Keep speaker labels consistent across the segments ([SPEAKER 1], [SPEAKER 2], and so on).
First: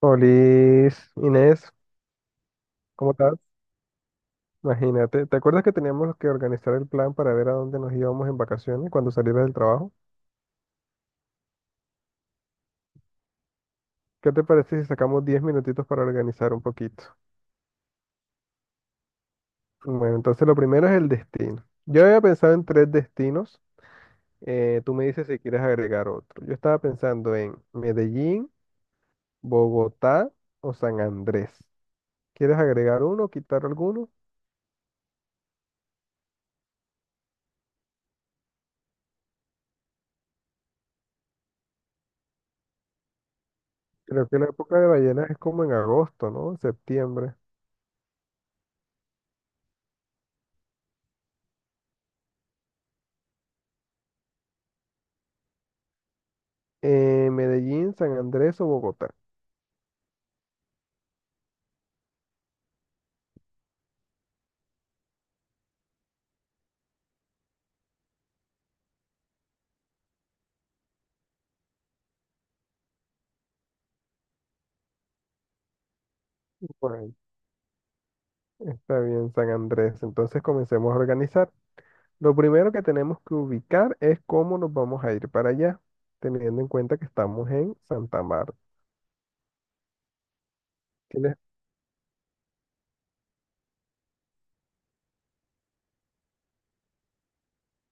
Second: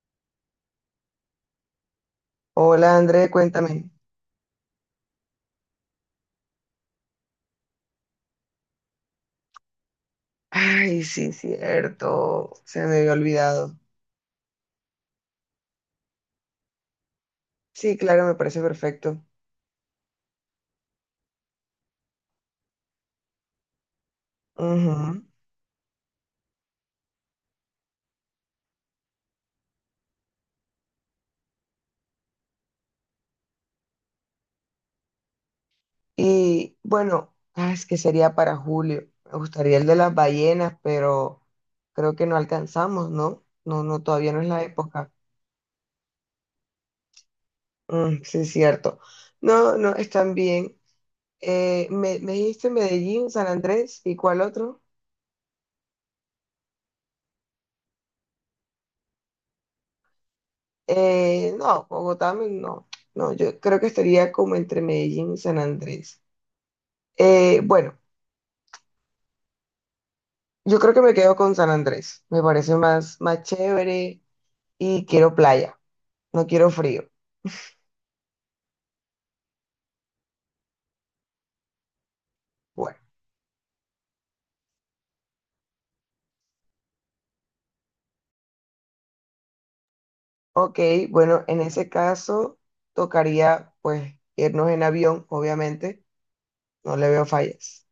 [SPEAKER 1] Olis, Inés,
[SPEAKER 2] Hola
[SPEAKER 1] ¿cómo
[SPEAKER 2] André,
[SPEAKER 1] estás?
[SPEAKER 2] cuéntame.
[SPEAKER 1] Imagínate, ¿te acuerdas que teníamos que organizar el plan para ver a dónde nos íbamos en vacaciones cuando salieras del trabajo?
[SPEAKER 2] Ay, sí, cierto. Se me había olvidado.
[SPEAKER 1] ¿Qué te parece si sacamos 10 minutitos para organizar un poquito?
[SPEAKER 2] Sí, claro, me parece perfecto.
[SPEAKER 1] Bueno, entonces lo primero es el destino. Yo había pensado en tres destinos. Tú me
[SPEAKER 2] Ujú.
[SPEAKER 1] dices si quieres agregar otro. Yo estaba pensando en Medellín, Bogotá o San Andrés. ¿Quieres agregar uno, o quitar alguno?
[SPEAKER 2] Y bueno, es que sería para julio. Me gustaría el de las ballenas, pero creo que no alcanzamos, ¿no? No, no,
[SPEAKER 1] Creo
[SPEAKER 2] todavía
[SPEAKER 1] que
[SPEAKER 2] no
[SPEAKER 1] la
[SPEAKER 2] es la
[SPEAKER 1] época de
[SPEAKER 2] época.
[SPEAKER 1] ballenas es como en agosto, ¿no? Septiembre.
[SPEAKER 2] Mm, sí, cierto. No, no, están bien. Me dijiste Medellín, San Andrés, ¿y cuál otro?
[SPEAKER 1] Medellín, San Andrés o Bogotá.
[SPEAKER 2] No, Bogotá, no. No, yo creo que estaría como entre Medellín y San Andrés. Bueno, yo creo que me quedo con San Andrés. Me parece más chévere y quiero playa, no quiero frío.
[SPEAKER 1] Bueno, está bien, San Andrés. Entonces comencemos a organizar. Lo primero que
[SPEAKER 2] Bueno,
[SPEAKER 1] tenemos que ubicar es cómo nos vamos a ir para allá, teniendo en cuenta que estamos en Santa Marta.
[SPEAKER 2] ok,
[SPEAKER 1] ¿Tienes-
[SPEAKER 2] bueno, en ese caso tocaría pues irnos en avión, obviamente, no le veo fallas.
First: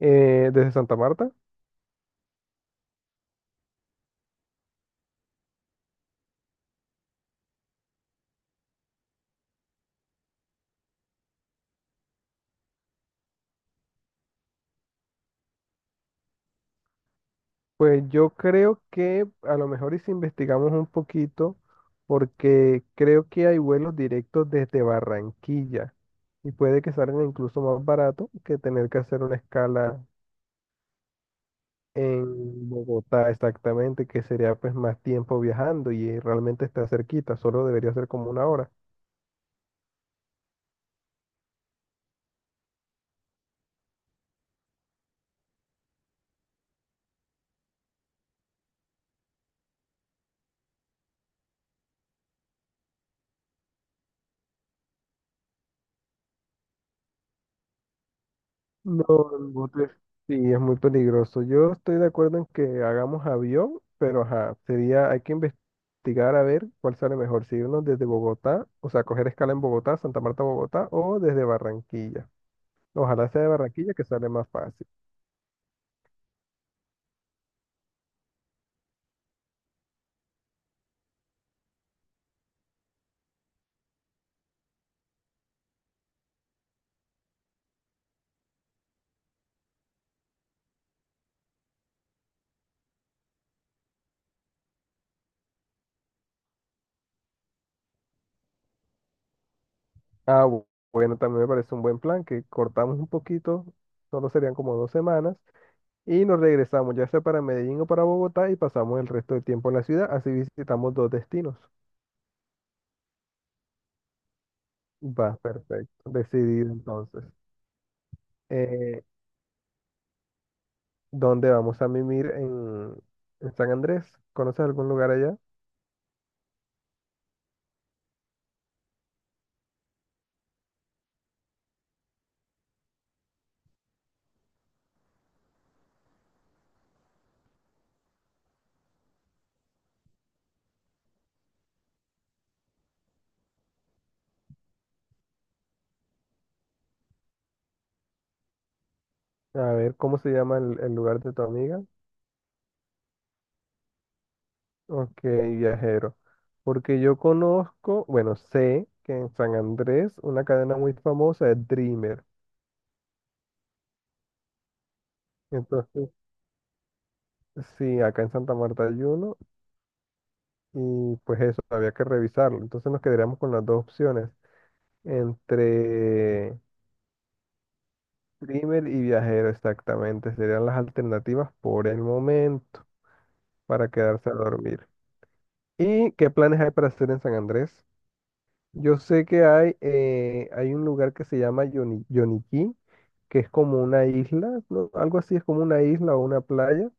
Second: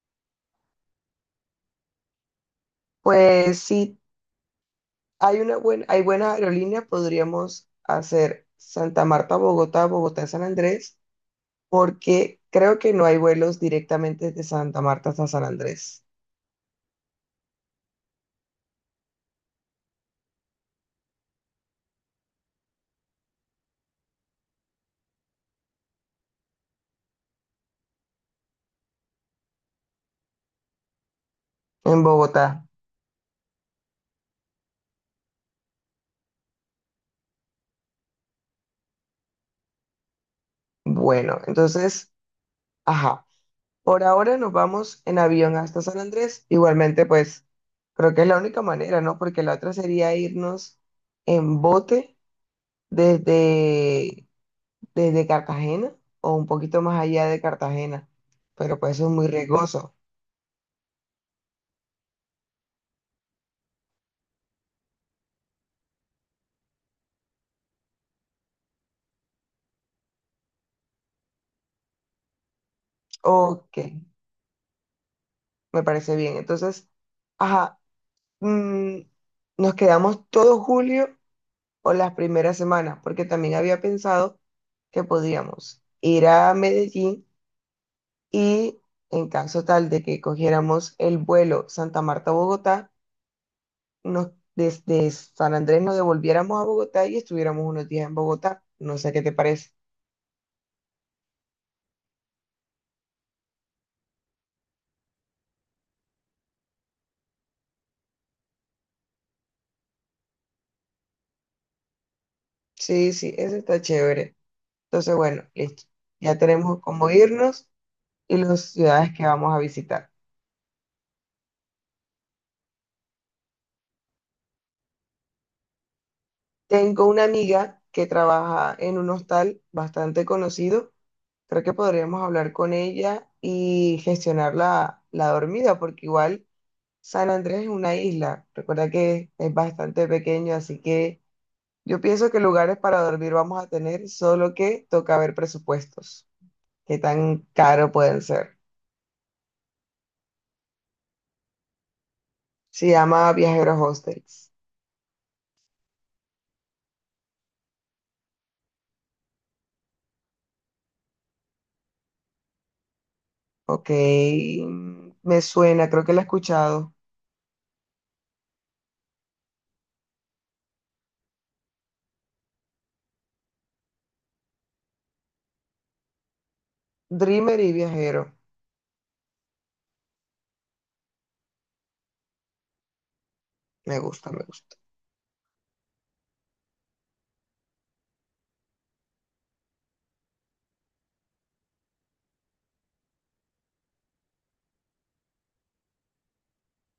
[SPEAKER 1] desde Santa Marta?
[SPEAKER 2] Pues si hay una buena, hay buena aerolínea, podríamos hacer Santa Marta, Bogotá, Bogotá, San Andrés, porque creo que no hay vuelos directamente de Santa Marta hasta San Andrés
[SPEAKER 1] Pues yo creo que a lo mejor y si investigamos un poquito, porque creo que hay vuelos directos desde Barranquilla y puede que salgan incluso más barato que tener que hacer una escala
[SPEAKER 2] en Bogotá.
[SPEAKER 1] en Bogotá, exactamente, que sería pues más tiempo viajando y realmente está cerquita, solo debería ser como una hora.
[SPEAKER 2] Bueno, entonces... Ajá. Por ahora nos vamos en avión hasta San Andrés. Igualmente, pues creo que es la única manera, ¿no? Porque la otra sería irnos en bote desde, desde Cartagena o un poquito más allá de Cartagena. Pero pues
[SPEAKER 1] No,
[SPEAKER 2] eso es muy
[SPEAKER 1] en bote
[SPEAKER 2] riesgoso.
[SPEAKER 1] sí, es muy peligroso. Yo estoy de acuerdo en que hagamos avión, pero ajá, sería, hay que investigar a ver cuál sale mejor, si irnos desde Bogotá, o sea, coger escala en Bogotá, Santa Marta, Bogotá, o desde Barranquilla. Ojalá sea de
[SPEAKER 2] Ok,
[SPEAKER 1] Barranquilla que sale más fácil.
[SPEAKER 2] me parece bien. Entonces, ajá, mm, nos quedamos todo julio o las primeras semanas, porque también había pensado que podíamos ir a Medellín. Y en caso tal de que cogiéramos el vuelo Santa Marta-Bogotá, nos, desde San Andrés nos devolviéramos a Bogotá y estuviéramos unos días en Bogotá. No sé qué te parece.
[SPEAKER 1] Ah, bueno, también me parece un buen plan, que cortamos un poquito, solo serían como 2 semanas y nos regresamos, ya sea para Medellín o para Bogotá, y pasamos el resto del tiempo en la ciudad. Así visitamos dos destinos.
[SPEAKER 2] Sí, sí, eso está chévere. Entonces,
[SPEAKER 1] Va,
[SPEAKER 2] bueno, listo.
[SPEAKER 1] perfecto.
[SPEAKER 2] Ya
[SPEAKER 1] Decidido
[SPEAKER 2] tenemos cómo
[SPEAKER 1] entonces.
[SPEAKER 2] irnos y las
[SPEAKER 1] Eh,
[SPEAKER 2] ciudades que vamos a visitar.
[SPEAKER 1] ¿Dónde vamos a mimir en, San Andrés? ¿Conoces algún lugar allá?
[SPEAKER 2] Tengo una amiga que trabaja en un hostal bastante conocido. Creo que podríamos hablar con ella y gestionar la dormida, porque igual San Andrés es una isla, recuerda que es bastante pequeño, así que yo pienso que lugares para dormir vamos a tener, solo que toca ver presupuestos, qué tan caro pueden ser.
[SPEAKER 1] A ver, ¿cómo se llama el lugar de tu amiga?
[SPEAKER 2] Se llama Viajeros Hostels.
[SPEAKER 1] Ok, viajero. Porque yo conozco, bueno, sé que en San Andrés una cadena muy famosa es Dreamer.
[SPEAKER 2] Ok, mm, me suena, creo
[SPEAKER 1] Entonces,
[SPEAKER 2] que la he escuchado.
[SPEAKER 1] sí, acá en Santa Marta hay uno, y pues eso, había que revisarlo. Entonces nos quedaríamos con las dos opciones, entre
[SPEAKER 2] Dreamer y Viajero,
[SPEAKER 1] Primer y Viajero exactamente, serían las alternativas por el momento para
[SPEAKER 2] me
[SPEAKER 1] quedarse
[SPEAKER 2] gusta,
[SPEAKER 1] a
[SPEAKER 2] me gusta.
[SPEAKER 1] dormir. ¿Y qué planes hay para hacer en San Andrés? Yo sé que hay un lugar que se llama Yoniquí, que es como una isla, ¿no? Algo así, es como una isla o una playa,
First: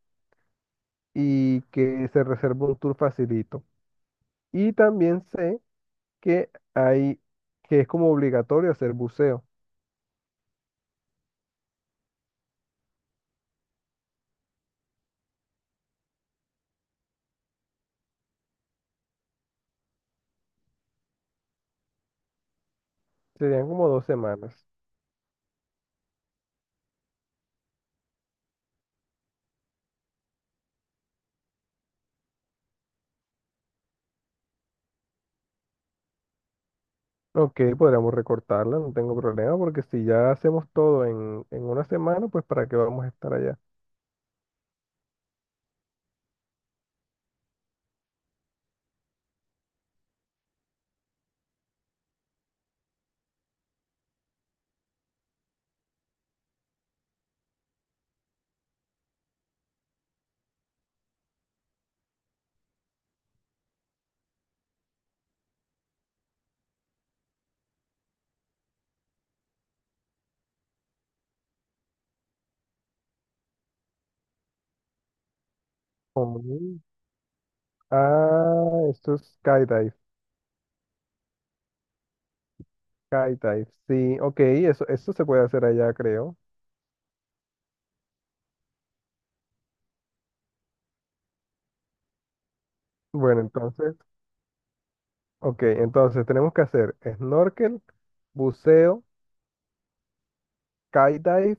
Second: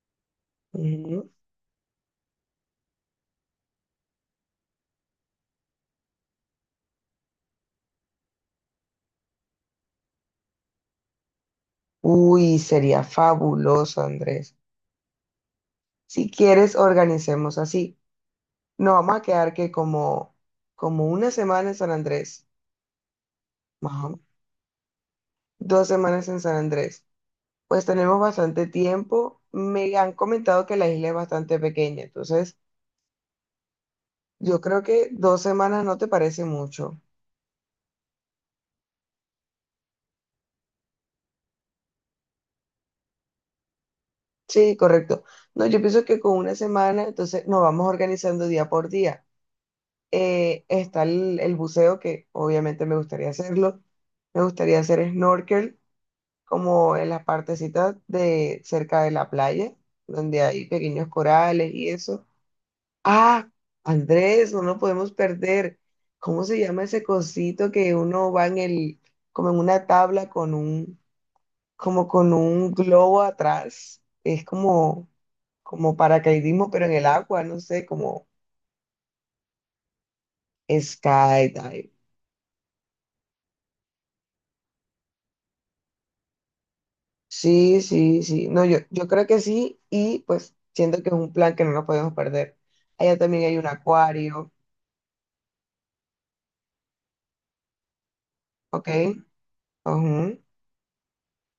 [SPEAKER 2] Ujú.
[SPEAKER 1] y que se reserva un tour facilito. Y también sé que hay, que es como obligatorio hacer buceo.
[SPEAKER 2] Uy, sería fabuloso, Andrés. Si quieres, organicemos así. Nos vamos a quedar que como una semana en San Andrés.
[SPEAKER 1] Serían como
[SPEAKER 2] Más
[SPEAKER 1] dos
[SPEAKER 2] o
[SPEAKER 1] semanas.
[SPEAKER 2] 2 semanas en San Andrés. Pues tenemos bastante tiempo. Me han comentado que la isla es bastante pequeña, entonces yo creo que 2 semanas no te parece mucho.
[SPEAKER 1] Ok, podríamos recortarla, no tengo problema, porque si ya hacemos todo en, una semana, pues ¿para qué vamos a estar allá?
[SPEAKER 2] Sí, correcto. No, yo pienso que con una semana, entonces nos vamos organizando día por día. Está el buceo, que obviamente me gustaría hacerlo. Me gustaría hacer snorkel, como en las partecitas de cerca de la playa, donde hay pequeños corales y eso. Ah, Andrés, no nos podemos perder. ¿Cómo se llama ese cosito que uno va en el, como en una tabla con un, como con un globo atrás? Es como, como paracaidismo,
[SPEAKER 1] Mm.
[SPEAKER 2] pero en el agua, no sé, como
[SPEAKER 1] Ah, esto es skydive,
[SPEAKER 2] skydive.
[SPEAKER 1] skydive, sí, ok, eso se puede hacer allá, creo.
[SPEAKER 2] Sí, sí, sí. No, yo creo que sí, y pues siento que es un plan que no nos podemos perder. Allá
[SPEAKER 1] Bueno,
[SPEAKER 2] también hay un
[SPEAKER 1] entonces,
[SPEAKER 2] acuario,
[SPEAKER 1] ok, entonces tenemos que hacer snorkel,
[SPEAKER 2] ¿ok?
[SPEAKER 1] buceo,
[SPEAKER 2] Ujú,
[SPEAKER 1] skydive,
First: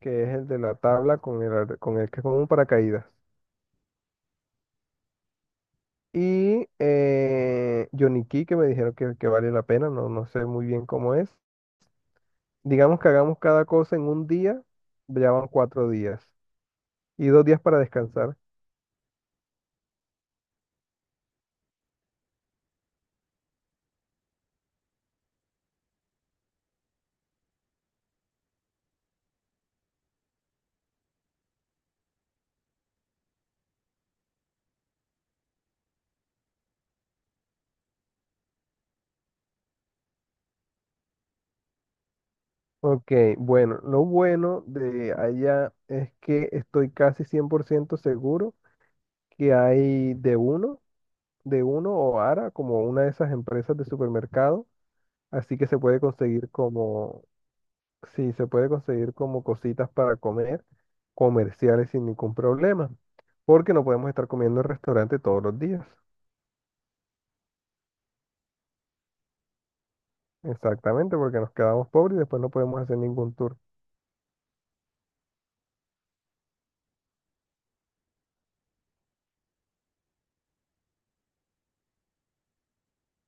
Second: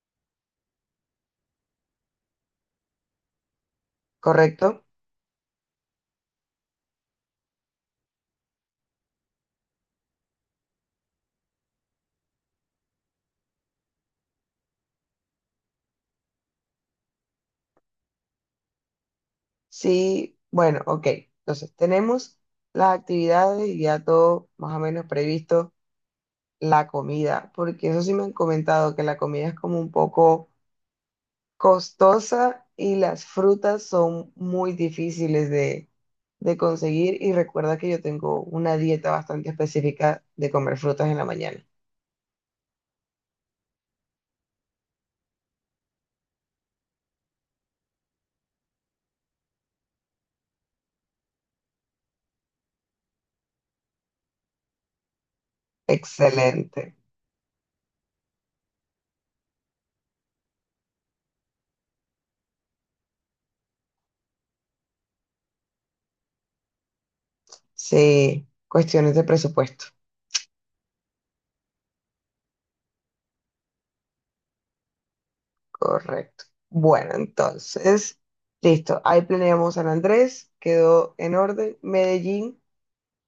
[SPEAKER 1] que es el de la tabla con el que es con un paracaídas.
[SPEAKER 2] correcto.
[SPEAKER 1] Y Johnny Key, que me dijeron que vale la pena, no, no sé muy bien cómo es. Digamos que hagamos cada cosa en un día, ya van 4 días y 2 días para descansar.
[SPEAKER 2] Sí, bueno, ok. Entonces, tenemos las actividades y ya todo más o menos previsto, la comida, porque eso sí me han comentado que la comida es como un poco costosa y las frutas son muy difíciles de conseguir y recuerda que yo tengo una dieta bastante específica de comer frutas en la mañana.
[SPEAKER 1] Ok, bueno, lo bueno de allá es que estoy casi 100% seguro que hay de uno o Ara, como una de esas empresas de supermercado, así que
[SPEAKER 2] Excelente.
[SPEAKER 1] se puede conseguir como cositas para comer comerciales sin ningún problema, porque no podemos estar comiendo en restaurante todos los días.
[SPEAKER 2] Sí, cuestiones de presupuesto.
[SPEAKER 1] Exactamente, porque nos quedamos pobres y después no podemos hacer ningún tour.
[SPEAKER 2] Correcto. Bueno, entonces, listo. Ahí planeamos San Andrés, quedó en orden. Medellín,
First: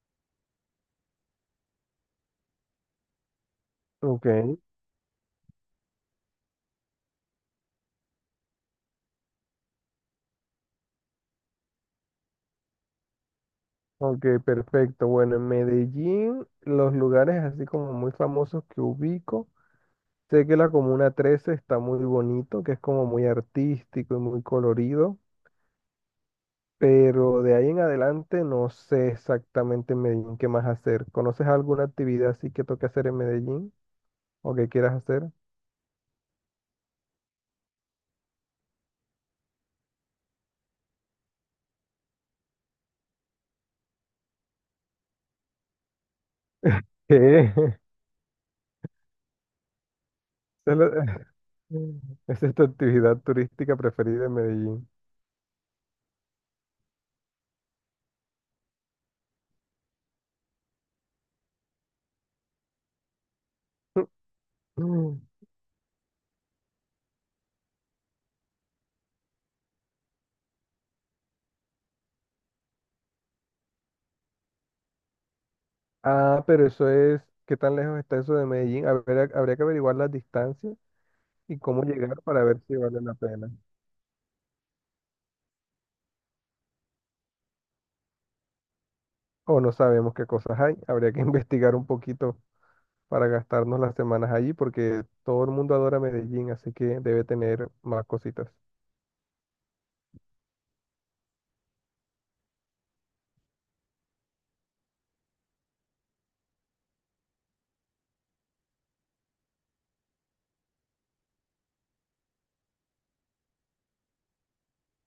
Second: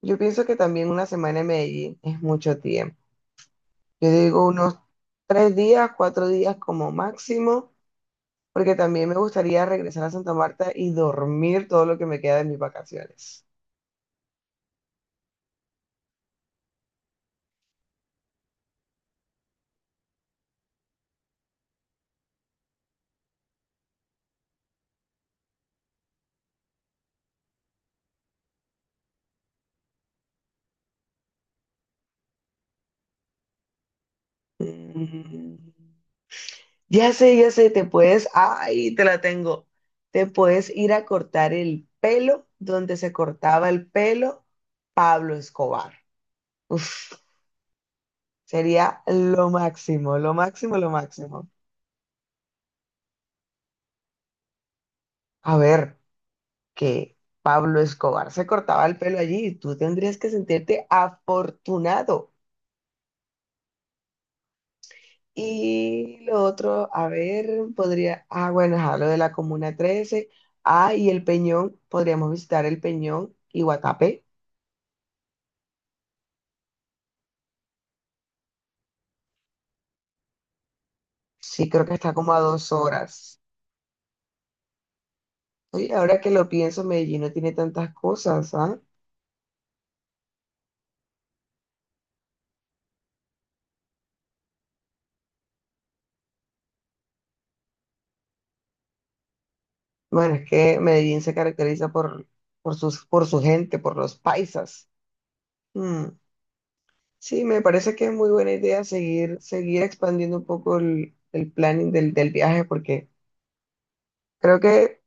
[SPEAKER 2] yo pienso que también una semana en Medellín es mucho tiempo. Yo
[SPEAKER 1] Ok,
[SPEAKER 2] digo unos 3 días, 4 días como máximo, porque también me gustaría regresar a Santa Marta y dormir todo lo que me queda de mis vacaciones.
[SPEAKER 1] ok, perfecto. Bueno, en Medellín, los lugares así como muy famosos que ubico, sé que la Comuna 13 está muy bonito, que es como muy artístico y muy colorido, pero de ahí en adelante no sé exactamente en Medellín qué más hacer. ¿Conoces alguna actividad así que toque hacer en Medellín o que quieras hacer?
[SPEAKER 2] Mm. Ya sé, te puedes, ay, te la tengo. Te puedes ir a cortar el pelo donde se cortaba el pelo Pablo Escobar. Uf,
[SPEAKER 1] ¿Qué?
[SPEAKER 2] sería lo máximo, lo máximo, lo
[SPEAKER 1] Solo-
[SPEAKER 2] máximo.
[SPEAKER 1] Esa es tu actividad turística preferida en Medellín.
[SPEAKER 2] A ver, que Pablo Escobar se cortaba el pelo allí y tú tendrías que sentirte afortunado. Y lo otro, a ver, podría, ah, bueno, ajá, lo de la Comuna 13. Ah, y el Peñón, podríamos visitar el Peñón y Guatapé.
[SPEAKER 1] Ah, pero eso es, ¿qué tan lejos está eso de Medellín? Habría que averiguar las distancias y
[SPEAKER 2] Sí,
[SPEAKER 1] cómo
[SPEAKER 2] creo que está
[SPEAKER 1] llegar
[SPEAKER 2] como a
[SPEAKER 1] para ver
[SPEAKER 2] dos
[SPEAKER 1] si vale la
[SPEAKER 2] horas.
[SPEAKER 1] pena.
[SPEAKER 2] Oye, ahora que lo pienso, Medellín no tiene tantas cosas, ¿ah?
[SPEAKER 1] O no sabemos qué cosas hay. Habría que investigar un poquito para gastarnos las semanas allí porque todo el mundo adora Medellín, así que debe tener más cositas.
[SPEAKER 2] Bueno, es que Medellín se caracteriza por su gente, por los paisas. Mm. Sí, me parece que es muy buena idea seguir expandiendo un poco el planning del viaje, porque creo que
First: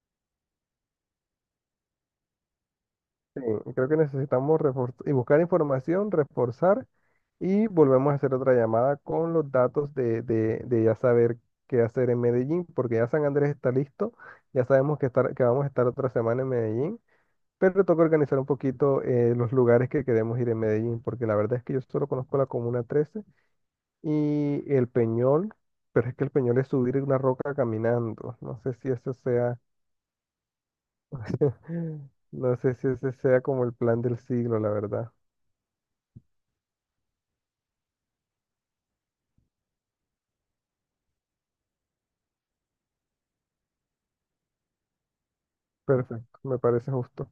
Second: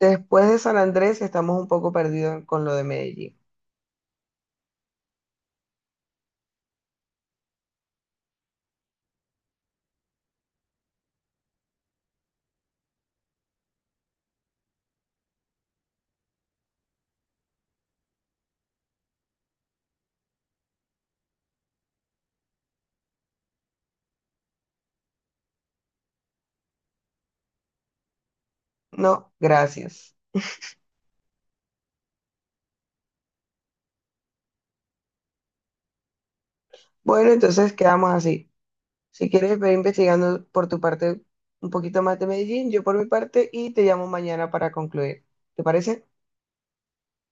[SPEAKER 2] después de San Andrés estamos un poco perdidos con lo de Medellín.
[SPEAKER 1] Sí, creo que necesitamos y buscar información, reforzar y volvemos a hacer otra llamada con los datos de ya saber qué hacer en Medellín, porque ya San Andrés está listo, ya sabemos que vamos a estar otra semana en Medellín, pero toca organizar un poquito los lugares que queremos ir en Medellín, porque la verdad es que yo solo conozco la Comuna 13 y el Peñol, pero es que el Peñol es subir una roca caminando, no sé si eso
[SPEAKER 2] No,
[SPEAKER 1] sea,
[SPEAKER 2] gracias.
[SPEAKER 1] no sé si ese sea como el plan del siglo, la verdad.
[SPEAKER 2] Bueno, entonces quedamos así. Si quieres, ve investigando por tu parte un poquito más de Medellín, yo por mi parte, y te llamo mañana para concluir. ¿Te parece?
[SPEAKER 1] Perfecto, me parece justo.